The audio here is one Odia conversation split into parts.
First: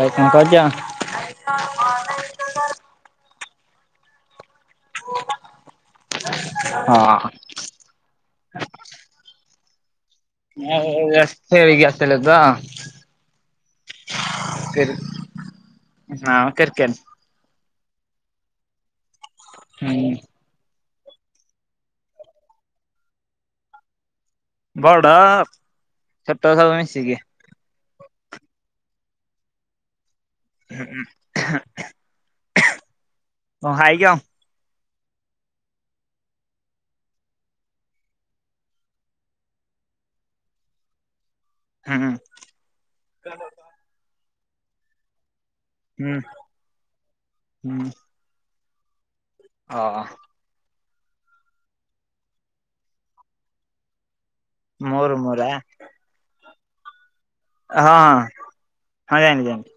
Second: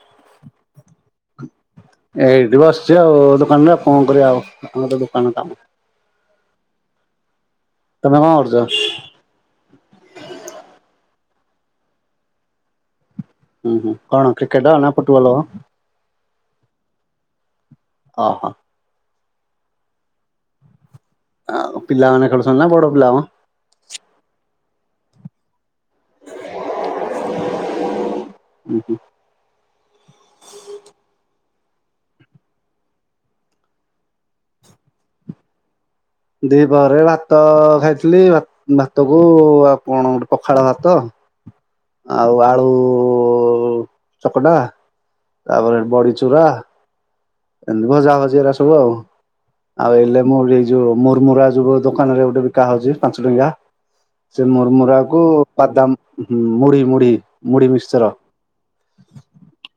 ଭାଇ କଣ କରୁଚ? ଏଇଠି ବସ୍ଚି ଆଉ ଦୋକାନ ରେ ଆଉ କଣ କରିଆ ଆଉ ଆମର ତ ଦୋକାନ କାମ। ହଁ। ତମେ କଣ କରୁଚ? [unintelligible] ଖେଳିକି ଆସିଲି ତ ହୁଁ-ହୁଁ କଣ କ୍ରିକେଟ ନା ଫୁଟବଲ ମ? ନାଁ ମ କ୍ରିକେଟ୍। ଓହୋ। ହୁଁ। ଆଉ ପିଲାମାନେ ଖେଳୁଚନ୍ତି ନା ବଡ ପିଲା ମ? ବଡ ଛୋଟ ସବୁ ମିଶିକି। ଉଁ-ହୁଁ। ହୁଁ। କଣ ଖାଇଚ? ଦିପହରେ ଭାତ ଖାଇଥିଲି, ଭା ଭାତ କୁ ଆଉ କଣ ଗୋଟେ ପଖାଳ ଭାତ ହୁଁ ଆଉ ଆଳୁ ଚକଟା ତାପରେ ହୁଁ ବଡ଼ି ଚୁରା ହୁଁ ଏମ୍ତି ଭଜା ଭଜି ଏରା ସବୁ ଆଉ, ଅ ଆଉ ଏଇଲେ ମୁଁ [unintelligible] ଯୋଉ ମୁର୍ ମୁରା ଯୋଉ ଦୋକାନରେ ଗୋଟେ ବିକା ହଉଚି ପାଞ୍ଚ ଟଙ୍କିଆ ସେ ମୁର୍ ମୋର ମୁରାକୁ ମୋର ବାଦାମ୍ ମୁଢି-ମୁଢି ହଁ-ହଁ ଜାଣିଲି-ଜଣିଲି।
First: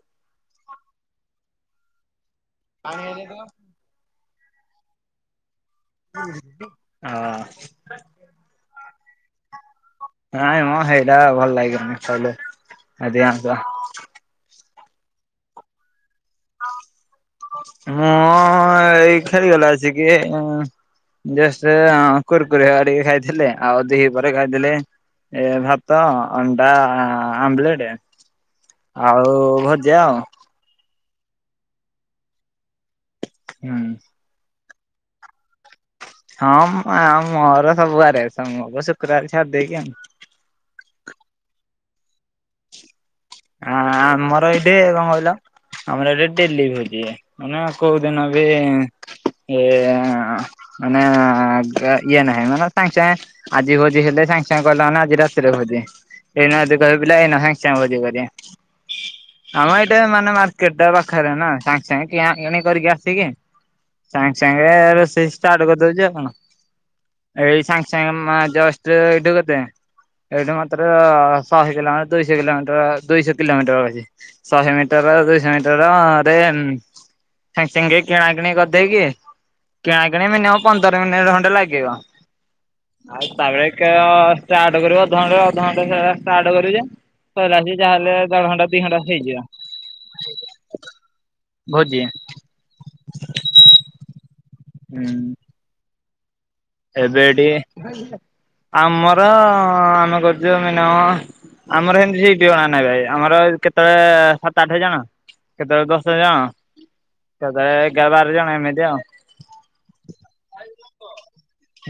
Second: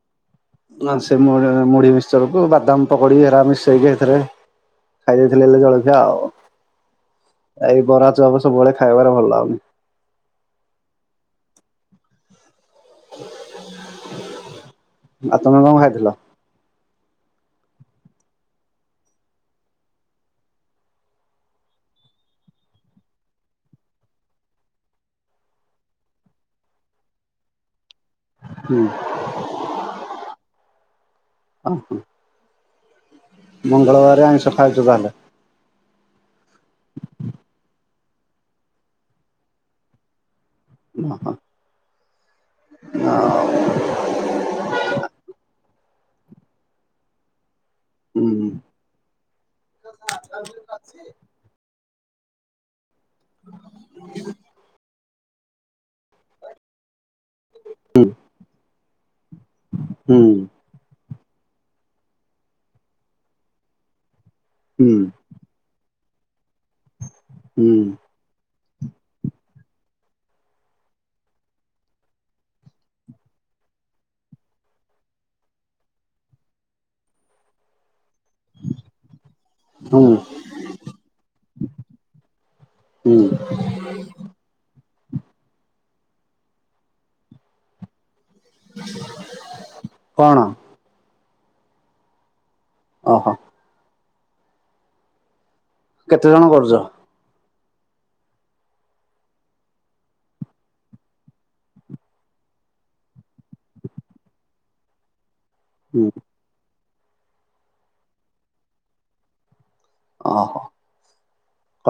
ନା ସେ ମୁଢ ମୁଢି ମିକ୍ଚରକୁ ବାଦାମ ପକୋଡି ଏରା ମିଶେଇକି ଏଥିରେ ଖାଇ ଦେଇଥିଲେ ହେଲେ ଜଳଖିଆ ଆଉ ହଁ ଏଇ ବରା ଚପ୍ ସବୁବେଳେ ଖାଇବାରେ ଭଲ ଲାଗୁନି। ନାଇଁ ମ ସେଇଟା ଭଲ ଲାଗିବନି ଖାଇଲେ। ଆଉ ତମେ କଣ ଖାଇଥିଲ? ମୁଁ ଏଇ ଖଳିଗଲା ଆସିକି ଉଁ। ଜଷ୍ଟ୍ ଆ କୁରକୁରେ ଆଡି ଖାଇଥିଲି ଆଉ ଦ୍ୱିପ୍ରହରରେ ଖାଇଥିଲି ଏ ଭାତ ଅଣ୍ଡା ଆ ଆମ୍ଲେଟେ। ହୁଁ ଆଉ ଭଜା ଆଉ। [unintelligible] ହୁଁ ମଙ୍ଗଳବାରେ ଆଇଁସ ଖାଉଚୁ ବାହେଲେ। ହଁ ମ ଆ ମୋର ସବୁବାରେ ତୁମ ଅବଶ ଶୁକ୍ରବାର ଛାଡି ଦେଇକିଆଇ। [unintelligible] ଆ ଆମର ଏଠି କଣ କହିଲ ଆମର ଏଇଠି ଡେଲି ଭୋଜି ହୁଏ। ମାନେ କୋଉଦିନ ବି ହୁଁ ଏ ମାନେ ଇଏ ନାହିଁ ମାନ [inaudible] ସାଏଁ ଚାଏଁ ଆଜି ଭୋଜି ହେଲେ ସାଙ୍ଗ ସାଙ୍ଗ ଗଲା ଆନେ ଆଜି ରାତିରେ ଭୋଜି ଏଇନେ ଯଦି କହିବେ ପିଲା ଏଇନା ସାଙ୍ଗେ ଛାଏଁ ଭୋଜି କରିବା ଆମ ଏଇଟା ହୁଁ ମାନେ ମାର୍ଚ କେତେ ପାଖରେ ନା ସାଙ୍ଗ ସାଙ୍ଗେ କିଣା କିଣି କରିକି ଆସିକି ସାଙ୍ଗ ସାଙ୍ଗେ ହୁଁ ରୋଷେଇ ଚାର୍ଟ କରିଦେଉଛି ଆଉ କଣ ଏଇ ସାଙ୍ଗ ହୁଁ ସାଙ୍ଗେ ମ ମାଜଷ୍ଟ ଇଠୁ ଗୋଟେ ଏଇଠୁ ମାତ୍ର ଶହେ କିଲୋମ ଦୁଇଶହ କିଲୋମିଟର ଦୁଇଶହ କିଲୋମିଟର ରହିଛି। ଶହେ ମିଟର ଦୁଇଶହ ମିଟର ରେ ସାଙ୍ଗ ସାଙ୍ଗେ କିଣା କିିଣି କରିଦେଇକି କିଣା ହୁଁ କିିଣି ମିନିମମ ପନ୍ଦର ମିନିଟ ଖଣ୍ଡେ ଲାଗିବ। ହୁଁ ଆଉ ତା ବଳେ ଷ୍ଟାର୍ଟ କରିବଣ୍ ଅଧଣ୍ଟା [inaudible] ତା ଘରୁ ଯେ କହିଲା ଆସି ଯାହାହେଲେ ଦେଢଘଣ୍ଟା ଦି ଘଣ୍ଟା କଣ? ହେଇଯିବ। ଭୋଜି ଓହୋ ହୁଁ କେତେ ଜଣ କରୁଚ? ଏବେ ଟିକେ ଆମର ଆମେ କରୁଚୁ ମିନୟମ ଆମର ହେ [inaudible] ମିତି ସେଇଠ ଜଣା ନାହିଁ ଭାଇ ଆମର କେତେଳେ ସାତ ଆଠ ଜଣ କେତେଏଳେ ହୁଁ ଦଶ ଜଣ କେତେଳେ ଏଗାର ବାର ଜଣ ଏମିତି ଆଉ। ଓହୋ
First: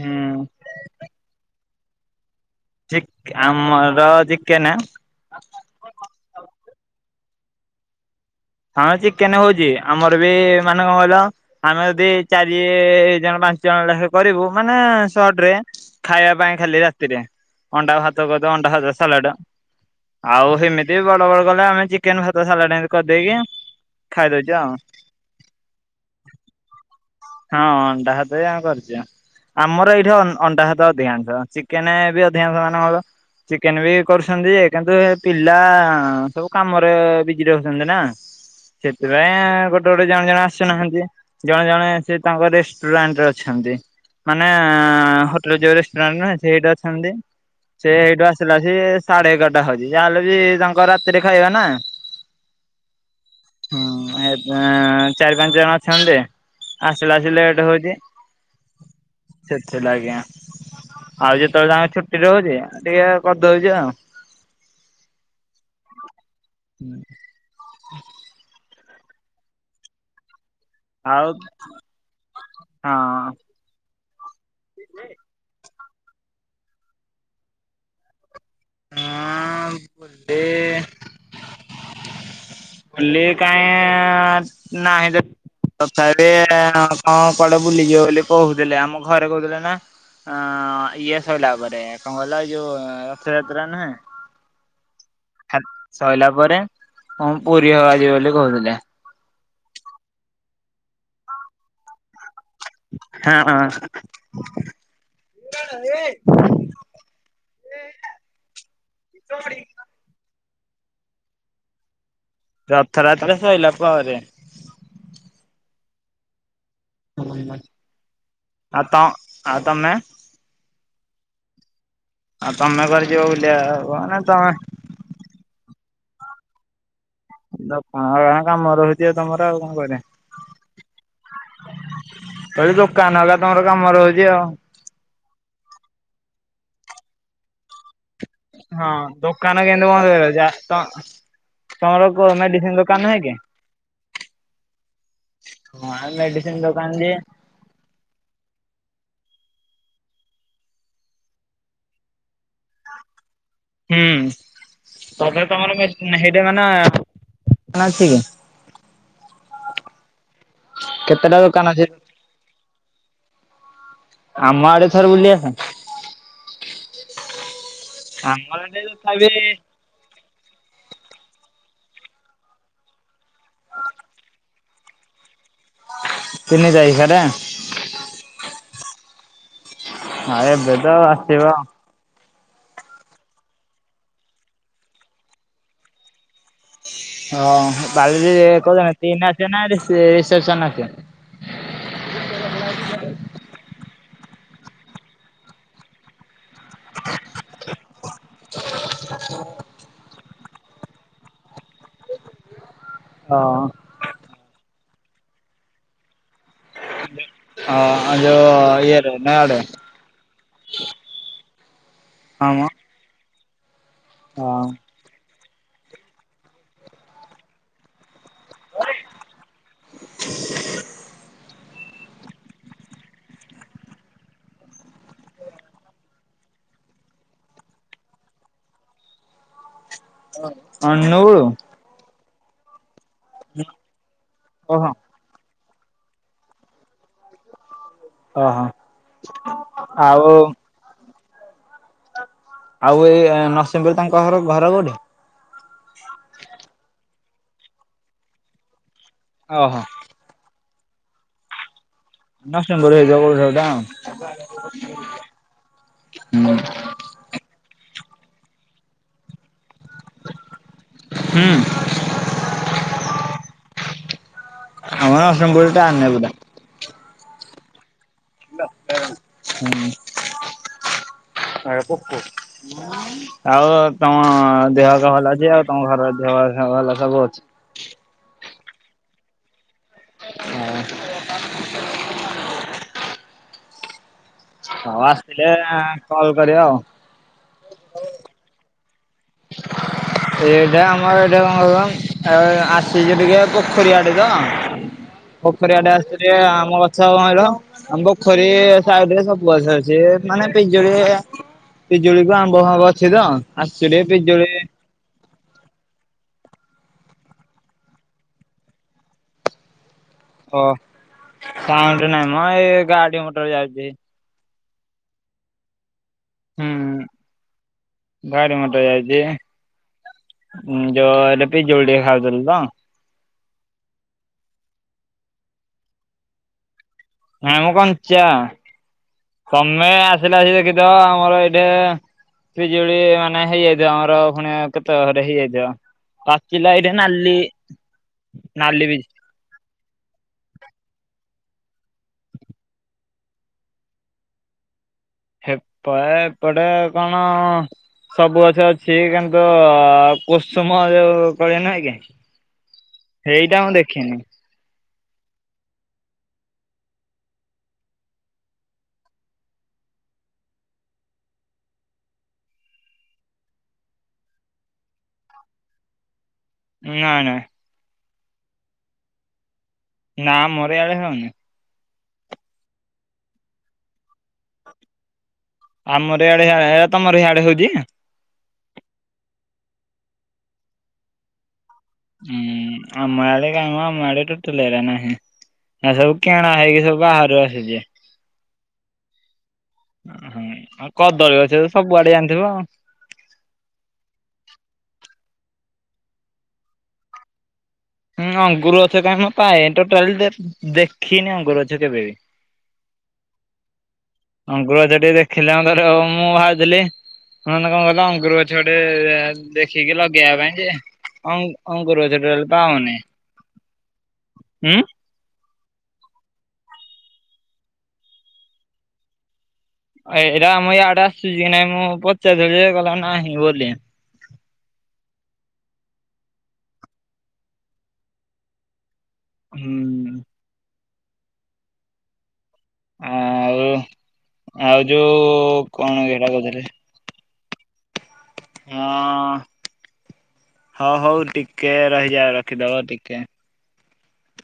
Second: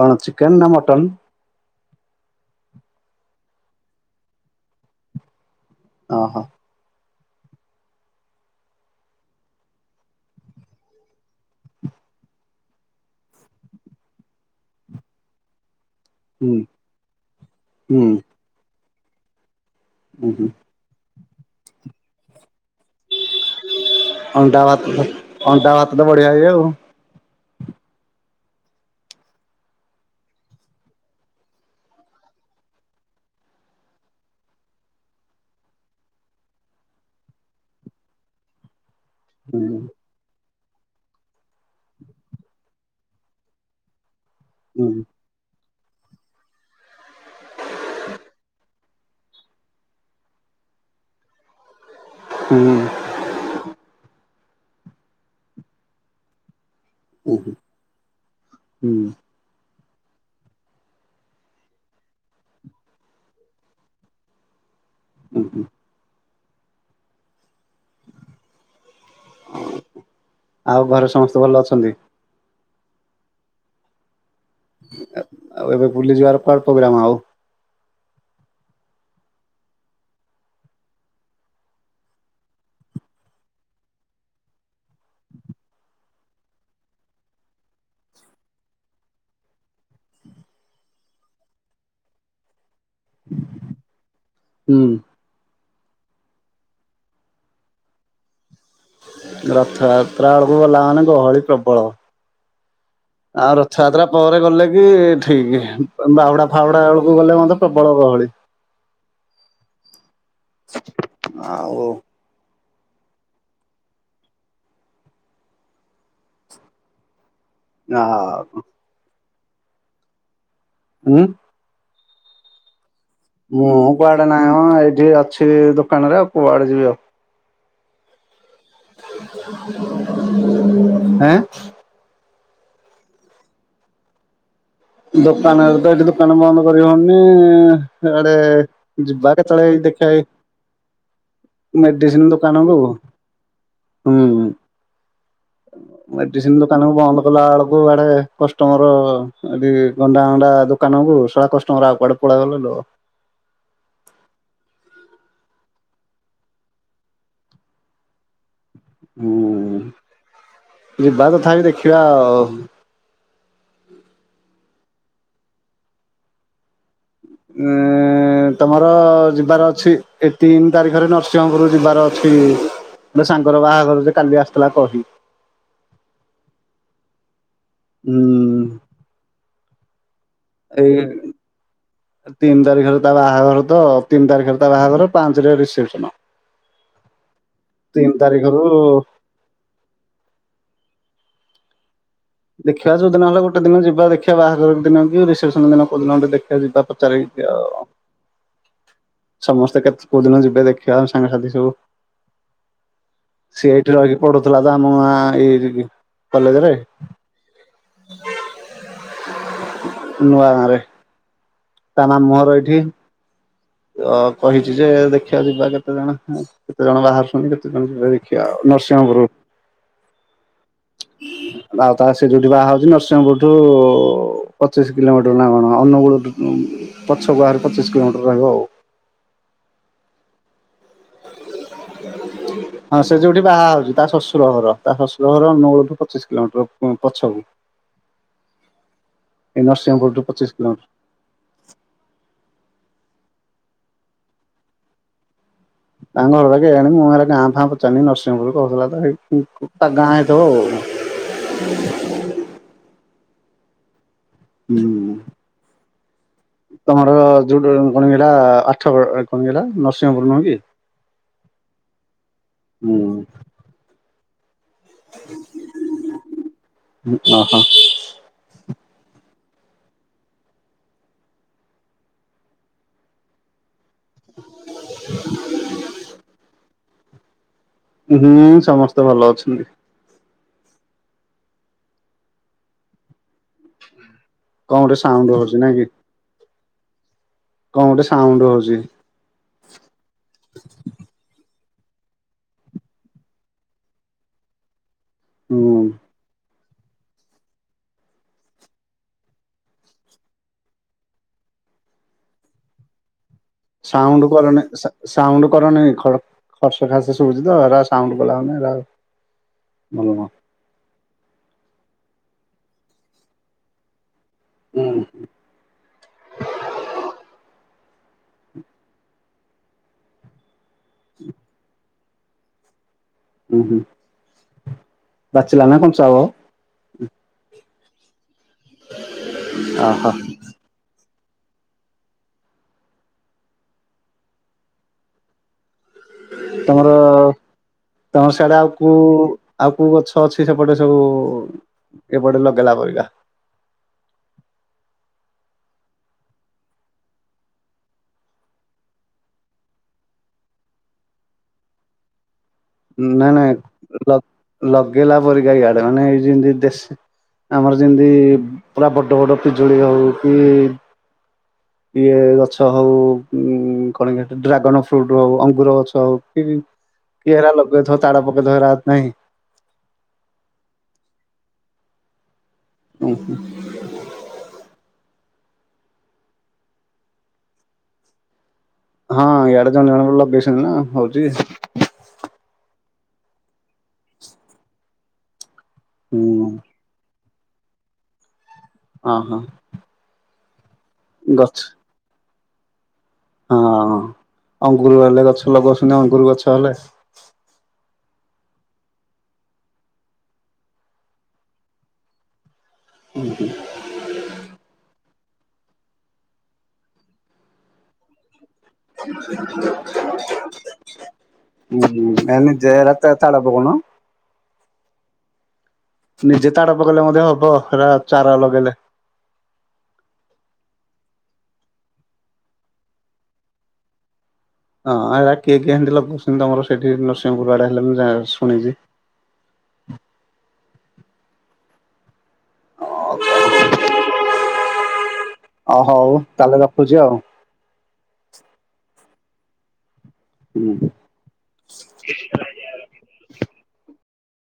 କଣ ଚିକେନ୍ ନା ମଟନ୍? ଚିକ୍ ଆମର ଚିକେ ନ। ଅ ହ ହଁ ଚିକେନେ ହଉଚି ଆମର ବି ମାନେ ଙ୍କ କହିଲ? ଆମେ ଅଦି ଚାରି ଜଣ ପାଞ୍ଚ ଜଣ ଲେଖେ କରିବୁ ମାନେ ସଟ ରେ ଖାଇବା ପାଇଁ ହୁଁ ଖାଲି ରାତିରେ ଅଣ୍ଡା ହୁଁ ଭାତ କରଦଉ ଅଣ୍ଡା ଭାତ ସାଲାଡ ହୁଁ ହୁଁ ଆଉ ହେମିତି ହେଇ ବଡ ବଡ କଲେ ଆମେ ଚିକେନ ଭାତ ସାଲାଡ ଏମତି କରଦେଇକି ଅଣ୍ଡା ଭାତ ତ ଅଣ୍ଡା ଭାତ ତ ବଢିଆ ହୁଏ ଆଉ। ହଁ ଅଣ୍ଡାହାଦ ଆ [inaudible] କରିଛିଉ ଆମର ଏଇଠି ଅନ୍ ଅଣ୍ଡା ଭାତ ଅଧିକାଂଶ ଚିକେନେ ବି ଅଧିକାଂଶ ମାନଙ୍କର ଚିକେନେ ବି କରୁଛନ୍ତି ଯେ କିନ୍ତୁ ଏ ପିଲା ସବୁ କାମରେ ବିଜି ରହୁ ନା ହୁଁ ସେଥିପାଇଁ ଗୋଟେ ଗୋଟେ [inaudible] ଜଣେ ଜଣେ ଆସୁନାହାନ୍ତି ଜଣେ ଜଣେ ସେ ତାଙ୍କ ରେଷ୍ଟୁରାଣ୍ଟ ରେ ଅଛନ୍ତି। ମାନେ ହୁଁ ହୋଟେଲେ ଯୋଉ ରେଷ୍ଟୁରାଣ୍ଟ ନୁହେଁ ସେଇଠି ଅଛନ୍ତି। ସେ ଏଇଠୁ ଆସିଲା ଯେ ସାଢେ ଏଗାରଟା ହଉଜି ଯାହାହେଲେ ବି ତାଙ୍କ ରାତିରେ ଖାଇବା ନା। ହୁଁ ହୁଁ ଏବେ ଆଁ ଚାରି ପାଞ୍ଚ ଜଣ ଅଛନ୍ତି ରେ। ଆସିଲା ସି ଲେଟ୍ ହଉଚି। ହୁଁ ସେଥିଲା ଆଜ୍ଞା ଆଉ ଯେତେଳେ ତାଙ୍କ ଛୁଟି ରୋହୁଜି ଟିଏ କରିଦଉଛି ଆଉ। ହୁଁ ହୁଁ। ହୁଁ ହ [unintelligible] ଘରେ ଆଉ ସମସ୍ତେ ଭଲ ଅଛନ୍ତି? ହଁ। ଆଉ ଏବେ ବୁଲି ଯିବାର କୁଆ ପ୍ରୋଗ୍ରାମ ଆଉ? ହୁଁ ବେ [inaudible] କଲଲେ କହି ନା ତ [inaudible] ତଥାବି [inaudible] କଣ କୁଆଡେ ବୁଲିଯିବ ବୋଲି କହୁଥିଲେ ଆମ ଘରେ କହୁଥିଲେ ନା ଆଁ ଇଏ ସଇଲା ପରେ କଣ କଲ ଯୋ ଥ ଯାତ୍ରା ନା ହୁଁ ଖା ସଇଲା ପରେ। ହଁ ପୁରୀ ହବା ଯିବ ବଲି କହୁଥିଲେ। ରଥଯାତ୍ରା ଆଳକୁ ଗଲା ମାନେ ଗହଳି ପ୍ରବଳ। ଆଉ ହଁ ରଥଯାତ୍ରା ପରେ ଗଲେ କି ଠିକ ବାହୁଡା ଫାଉଡା ବେଳକୁ ଗଲେ ମଧ୍ୟ ପ୍ରବଳ ଗହଳି। ହିଁ ଆଉ ରଥରାତ୍ର ସଇଲା ପରେ। ହଁ ନହ ଆ ତ ଆଉ ତମେ? ହୁଁ ଆଉ ତମେ କୁଆଡେ ଯିବ ବୋଲି ମୁଁ କୁଆଡେ ନାଇଁ ମ ଏଇଠି ଅଛି ଦୋକାନରେ ଆଉ କୁଆଡେ ଯିବି ଆଉ। ତ କଣ କ କାମ ରହୁଛି ଆଉ ତମର ଆଉ କଣ କରିଆ। ଏଁ କିଲି ଦୋକାନ ଆକା ତମର କାମ ରହୁଛି ଆଉ। ଦୋକାନ ରେ ତ ଏଇଠି ଦୋକାନ ବନ୍ଦ କରି ହଉନି। ଇଆଡେ ହଁ ଯିବା ଦୋକାନ କେତେବେଳେ ଏଇ କେନ୍ତି ଦେଖିବା ବନ୍ଦ ଏଇ କରିବ ଯା ତ ତମର ମେଡିସିନ କୋ ଦୋକାନକୁ ମେଡିସିନ ଦୋକାନ ହେ କି? ହୁଁ। ମେଡିସିନ ଦୋକାନ କୁ ବନ୍ଦ କଲା ବେଳକୁ ଆଡେ କଷ୍ଟମର ଏଠି ଗଣ୍ଡା ଗଣ୍ଡା ଦୋକାନକୁ ସଳା କଷ୍ଟମର ଆଉ କଆଡେ ପଳ ଗଲେ ଲୋ ହୁଁ ତମେ ତମର ହେଇଟା ମାନେ ଅଛି କି ହୁଁ ଯିବା କେତେଟା ଦୋକାନ ତଥାପି ଅଛି? ଦେଖିବା ଆଉ। ଆମ ଆଡେ ଥରେ ବୁଲି ଆସ। ଉଁ ଆମର ଏଠି ତମର ତଥାପି ଯିବାର ଅଛି ଏ ତିନି ତାରିଖରେ ନରସିଂହପୁର ଯିବାର ଅଛି। ସାଙ୍ଗର ବାହାଘର ଯେ କାଲି ଆସିଥିଲା କହି। ତିନି ତାରିଖରେ? ହୁଁ। ଆଁ ଏବେ ଏଇ ତ ଆଉ ଆସିବ ଆଉ। ତିନି ତାରିଖରେ ତା ବାହାଘର ତ ତିନି ତାରିଖରେ ତା ବାହାଘର ପାଞ୍ଚରେ ରିସେପସନ। ହଁ କ ତିନି କହୁ ତାରିଖରୁ ତିନ ଆସିବେ ନା ରିସେପସନ ଆସିବେ [unintelligible] ଦେଖିବା ଯୋଉଦିନ ହେଲେ ଗୋଟେ ଦିନ ଯିବା ଦେଖିବା ବାହାଘର ଦିନ କି ରସପ୍ସନ ଦିନ କୋଉ ଦିନ ଗୋଟେ ଦେଖିବା ଯିବା ପଚାରି ଆଉ। ହ [unintelligible] ସମସ୍ତେ କେତେ କେୋଉ ଦିନ ଯିବେ ଦେଖିବାମ ସାଙ୍ଗସାଥି ସବୁ। ସିଏ ହଁ। ଏଇଠି ରହିକି ପଢୁଥିଲା ତ ଆମ ଏଇ କଲେଜରେ। ହଁ ଆ ୟରେ ନଡୁ [unintelligible] ନୂଆ ଗାଁ ରେ। ତା ମାମୁଁ ହଁ ଘର ମ ଏଇଠି ଅ ହଁ କହିଛି ଯେ ଦେଖ ଦେଖିବା ଯିବା କେତେ ଜଣ କେତେ ଜଣ ବାହାରୁ ଶୁନ କେତେ ଜଣ ଯିବେ ଦେଖିବା ନରସିଂହପୁର। ହଁ [unintelligible] ଆଉ ତା ସେ ଯୋଉଠି ବାହା ହଉଛି ନରସିଂହପୁରଠୁ ପଚିଶ କିଲୋମିଟର ଲାଗଣ ଅନୁଗୁଳୁ ପଛ ଗୁହରେ ପଚିଶ କିଲୋମିଟର ରହିବ ଆଉ। ଅନୁଗୁଳୁ। ହଁ ସେ ଯୋଉଠି ବାହା ହଉଛି ତା ଶ୍ୱଶୁର ଘର ଓହୋ ତା ଶ୍ୱଶୁର ଘର। ସହର ନୂଳଠୁ ପଚିଶ କିଲୋମିଟର ପଛକୁ। ଓହୋ ଏ ନରସିଂପୁର ଟୁ ଆଉ ପଚିଶ କିଲୋମିଟର। ଆଉ ଏଇ ନରସିଂହପୁର ତାଙ୍କ ଘର ଘର କୋଉଠି? ତାଙ୍କ ଘର ପାକେ ଆଣଣି ମୁଁ ହେଲେ ଗାଁ ଫାଁ ପଚାରିଲି ନରସିଂହପୁର କହୁଥିଲା ତ ଓହୋ ତା ଗାଁ ଦ [unintelligible] ନଷ୍ଟନ କରି ହେଇଯ ଟା ହୁଁ ହୁଁ। [unintelligible] ତମର ଯୋଉ କଣ ହେଲା ଆଠଗଡ଼ କଣ ହେଲା ନରସିଂହପୁର ନୁହେଁ କି। ହୁଁ। ହୁଁ!। ଆମର ଅଷ୍ଟମ ପୁର ଟା ଆେବଟା [unintelligible] ଓ ହୋ ହଁ-ହଁ। ହୁଁ। ପୋକ ଆଉ ତମ ଦେହ ପାହା ଭଲ ଅଛି ଆଉ ତମ ଘରର ଦେହ ଭଲ ସବୁ ଅଛି। ହୁଁ! ସମସ୍ତେ ଭଲ ଅଛନ୍ତି। ହଁ! [unintelligible] କଣ ହଁ ଗୋଟେ ଉ ସାଉଣ୍ଡ ଆସିଥିଲେ ହଉଛି ଏ ନାଇଁ କି କଲ କରିବା ଆଉ। କଣ ଗୋଟେ ସାଉଣ୍ଡ ହଉଛି! ହଁ [unintelligible] ଏ ଏଟା ଆମର ଯଉ ଉ ଏଇଟା କଣ କ ଆସିଛି ଟିକେ ପୋଖରୀଆଡେ ତ ହୁଁ। ପୋଖରୀଆଡେ ଆସିଥିଲି ଆମ ଗଛ କଣ କହିଲ ଆମ ପୋଖରୀ ସାଡରେ ସବୁ ଗଛ ଅଛି ମାନେ ପିଜୋଳି ପିଜୁଳିକୁ ଆମ୍ବ ହଂ ଗଛ ଭଙ୍ଗ ଅଛି ତ ଅ ସାଉଣ୍ଡ କର ନି ସା ସାଉଣ୍ଡ କରନିଁ ଖର୍ସ ଖାସ ଶୁଭା ଶୁଛି ତ ସାଉଣ୍ଡ କଲାମାନେ ଭଲ। ଓ ସୋଉନ୍ଦ ନାଇଁ ମୋ ଏଇ ଗାଡି ମଟର ଯାଉଛି। ହୁଁ! ହଁ ହୁଁ! ଗାଡ଼ି ମୋଟର ଯାଇଛି। ଉଁ ଜଉ ବି ପିଜୁଳି ଜୋଉ ଟେ ଖାଉଥିଲ ତ ହୁଁ ହୁଁ, ପାଚିଲା ନା କନ ଚାଉଳ? ନାହିଁ ମୋ କଞ୍ଚା, ତମେ ଅହୋ ଆସିଲ ଆସିକି ଦେଖିଥିବ ଆମର ଏଇଠେ ପିଜୁଳି ହେ ମାନେ ହେଇଯାଇଥିବ ଆମର ପୁଣି କେତେ ଘରେ ହେଇଯାଇଥିବ। ପାଚିଲା ତମର ଏଇଠି ନାଲି ତମର ସିଆଡେ ଆଉ ନାଲି କୁ ବି ଆଉ କୁ ଗଛ ଅଛି ସେପଟେ ସବୁ ଏପଟେ ଲଗେଇଲା ପରିକା? ହେପଟେ ଏପଟେ କଣ ଅ ସବୁ ଗଛ ଅଛି କିନ୍ତୁ ଅ କୁସୁମ ଯୋଉ କଳି ନୁହଁ କି? ନାଇ ନାଇ ସେଇଟା ମୁଁ ଦେଖିନି। ଲଗ ଲଗେଇଲା ପରିକା ଇଆଡେ ମାନେ ଏଇ ଯେମିତି ଦେଶୀ ଆମର ଯେମତି ଇ ପୁରା ବଡ ବଡ ପିଜୁଳି ହଉ କି [inaudible] ଇଏ ଗଛ ହଉ ଉ କଣ କି ଡ୍ରାଗନ୍ ଫ୍ରୁଟ ହେଉ ଅଙ୍ଗୁର ଗଛ ହେଉ କି ନାଇଁ ନାଇଁ କିଏହେରା ଲଗେଇଥିବ ତାଟା ପକେଇଦେଇ ହେରା ନାହିଁ? ନା ଆମରଇଆଡେ ହଉନି। ଓହୋ। ଆମର ଏଇଆଡେ ଯାହା ହେରା ତମର ହେଇଆଡେ ହଉଛି? ହଁ ଇଆଡେ ଜଣେ ଜଣେ ଲଗଇଛନ୍ତି ନା ହଉଛି। ହୁଁ ଆମଆଡ଼େ କାଇଁ ମୋ ଆମ ଆଡ଼େ ତୋଟାଲି ଏଡା ନାହିଁ। ନା ସବୁ ହୁଁ କିଣା ହେଇକି ସବୁ ବାହାରୁ ଆସିଛି। ହଁ ହଁ। ହଁ ଉମଃ ଆଉ କଦଳୀ ଗଛ ତ ସବୁଆଡେ ଜାଣିଥିବ ଆଉ ହଁ ଅଙ୍ଗୁର ହେଲେ ଗଛ ଲଗାଉଛି ଅଙ୍ଗୁର ଗଛ ହେଲେ। ହୁଁ ଅଙ୍ଗୁର ଗଛ କାହିଁ ମୋ ପାଏ ନି ଟୋଟାଲି ଦେଖିନି ଅଙ୍ଗୁର ଗଛ କେବେ ବି। ହୁଁ ହୁଁ। ଅଙ୍ଗୁର ଗଛ ଟିକେ ଏ ଦେଖିଲାର ମୁଁ ଭାବଥିଲି କଣ କଲା ଅଙ୍ଗୁର ଗଛ ଏଠି ଗୋଟେ ଏ ଦେଖିକି ଲଗେଇବା ପାଇ ଯେ। ଅଂ ଉଁ ଅଙ୍ଗୁର ଗଛ ଏ ଟୋଟାଲି ନିଜେ ହେରା ପାଉନି, ତା ତାଳ ପକଉନ। ହୁଁ ନିଜେ ତାଡା ପକେଇଲେ ମଧ୍ୟ ହବ ହେରା ଚାରା ଲଗେଇଲେ। ଏଇ ଏଇଟା ଆମ ଇଆଡେ ଆସୁଛି କି ନାଇଁ ମୁଁ ପଚାରିଲି ଯେ କହିଲା ନାହିଁ ବୋଲି। ହଁ ଆ କିଏ କିଏ ଏମିତି ଲଗୁଛନ୍ତି ତମର ସେଠି ନରସିଂହପୁର ଆଡା ହେଲେ ଯାହା ମୁଁ ଶୁଣିିଛି। ହୁଁ। ଆଉ [unintelligible] ଆଉ ଯୋଉ କଣ କି ଏଟା କହୁଥିଲି? ପୂଜା ଆଉ। ହଁ ହୁଁ। ହଉ ହଉ ଟିକେ ରହିଯା ରଖିଦବ ଟିକେ।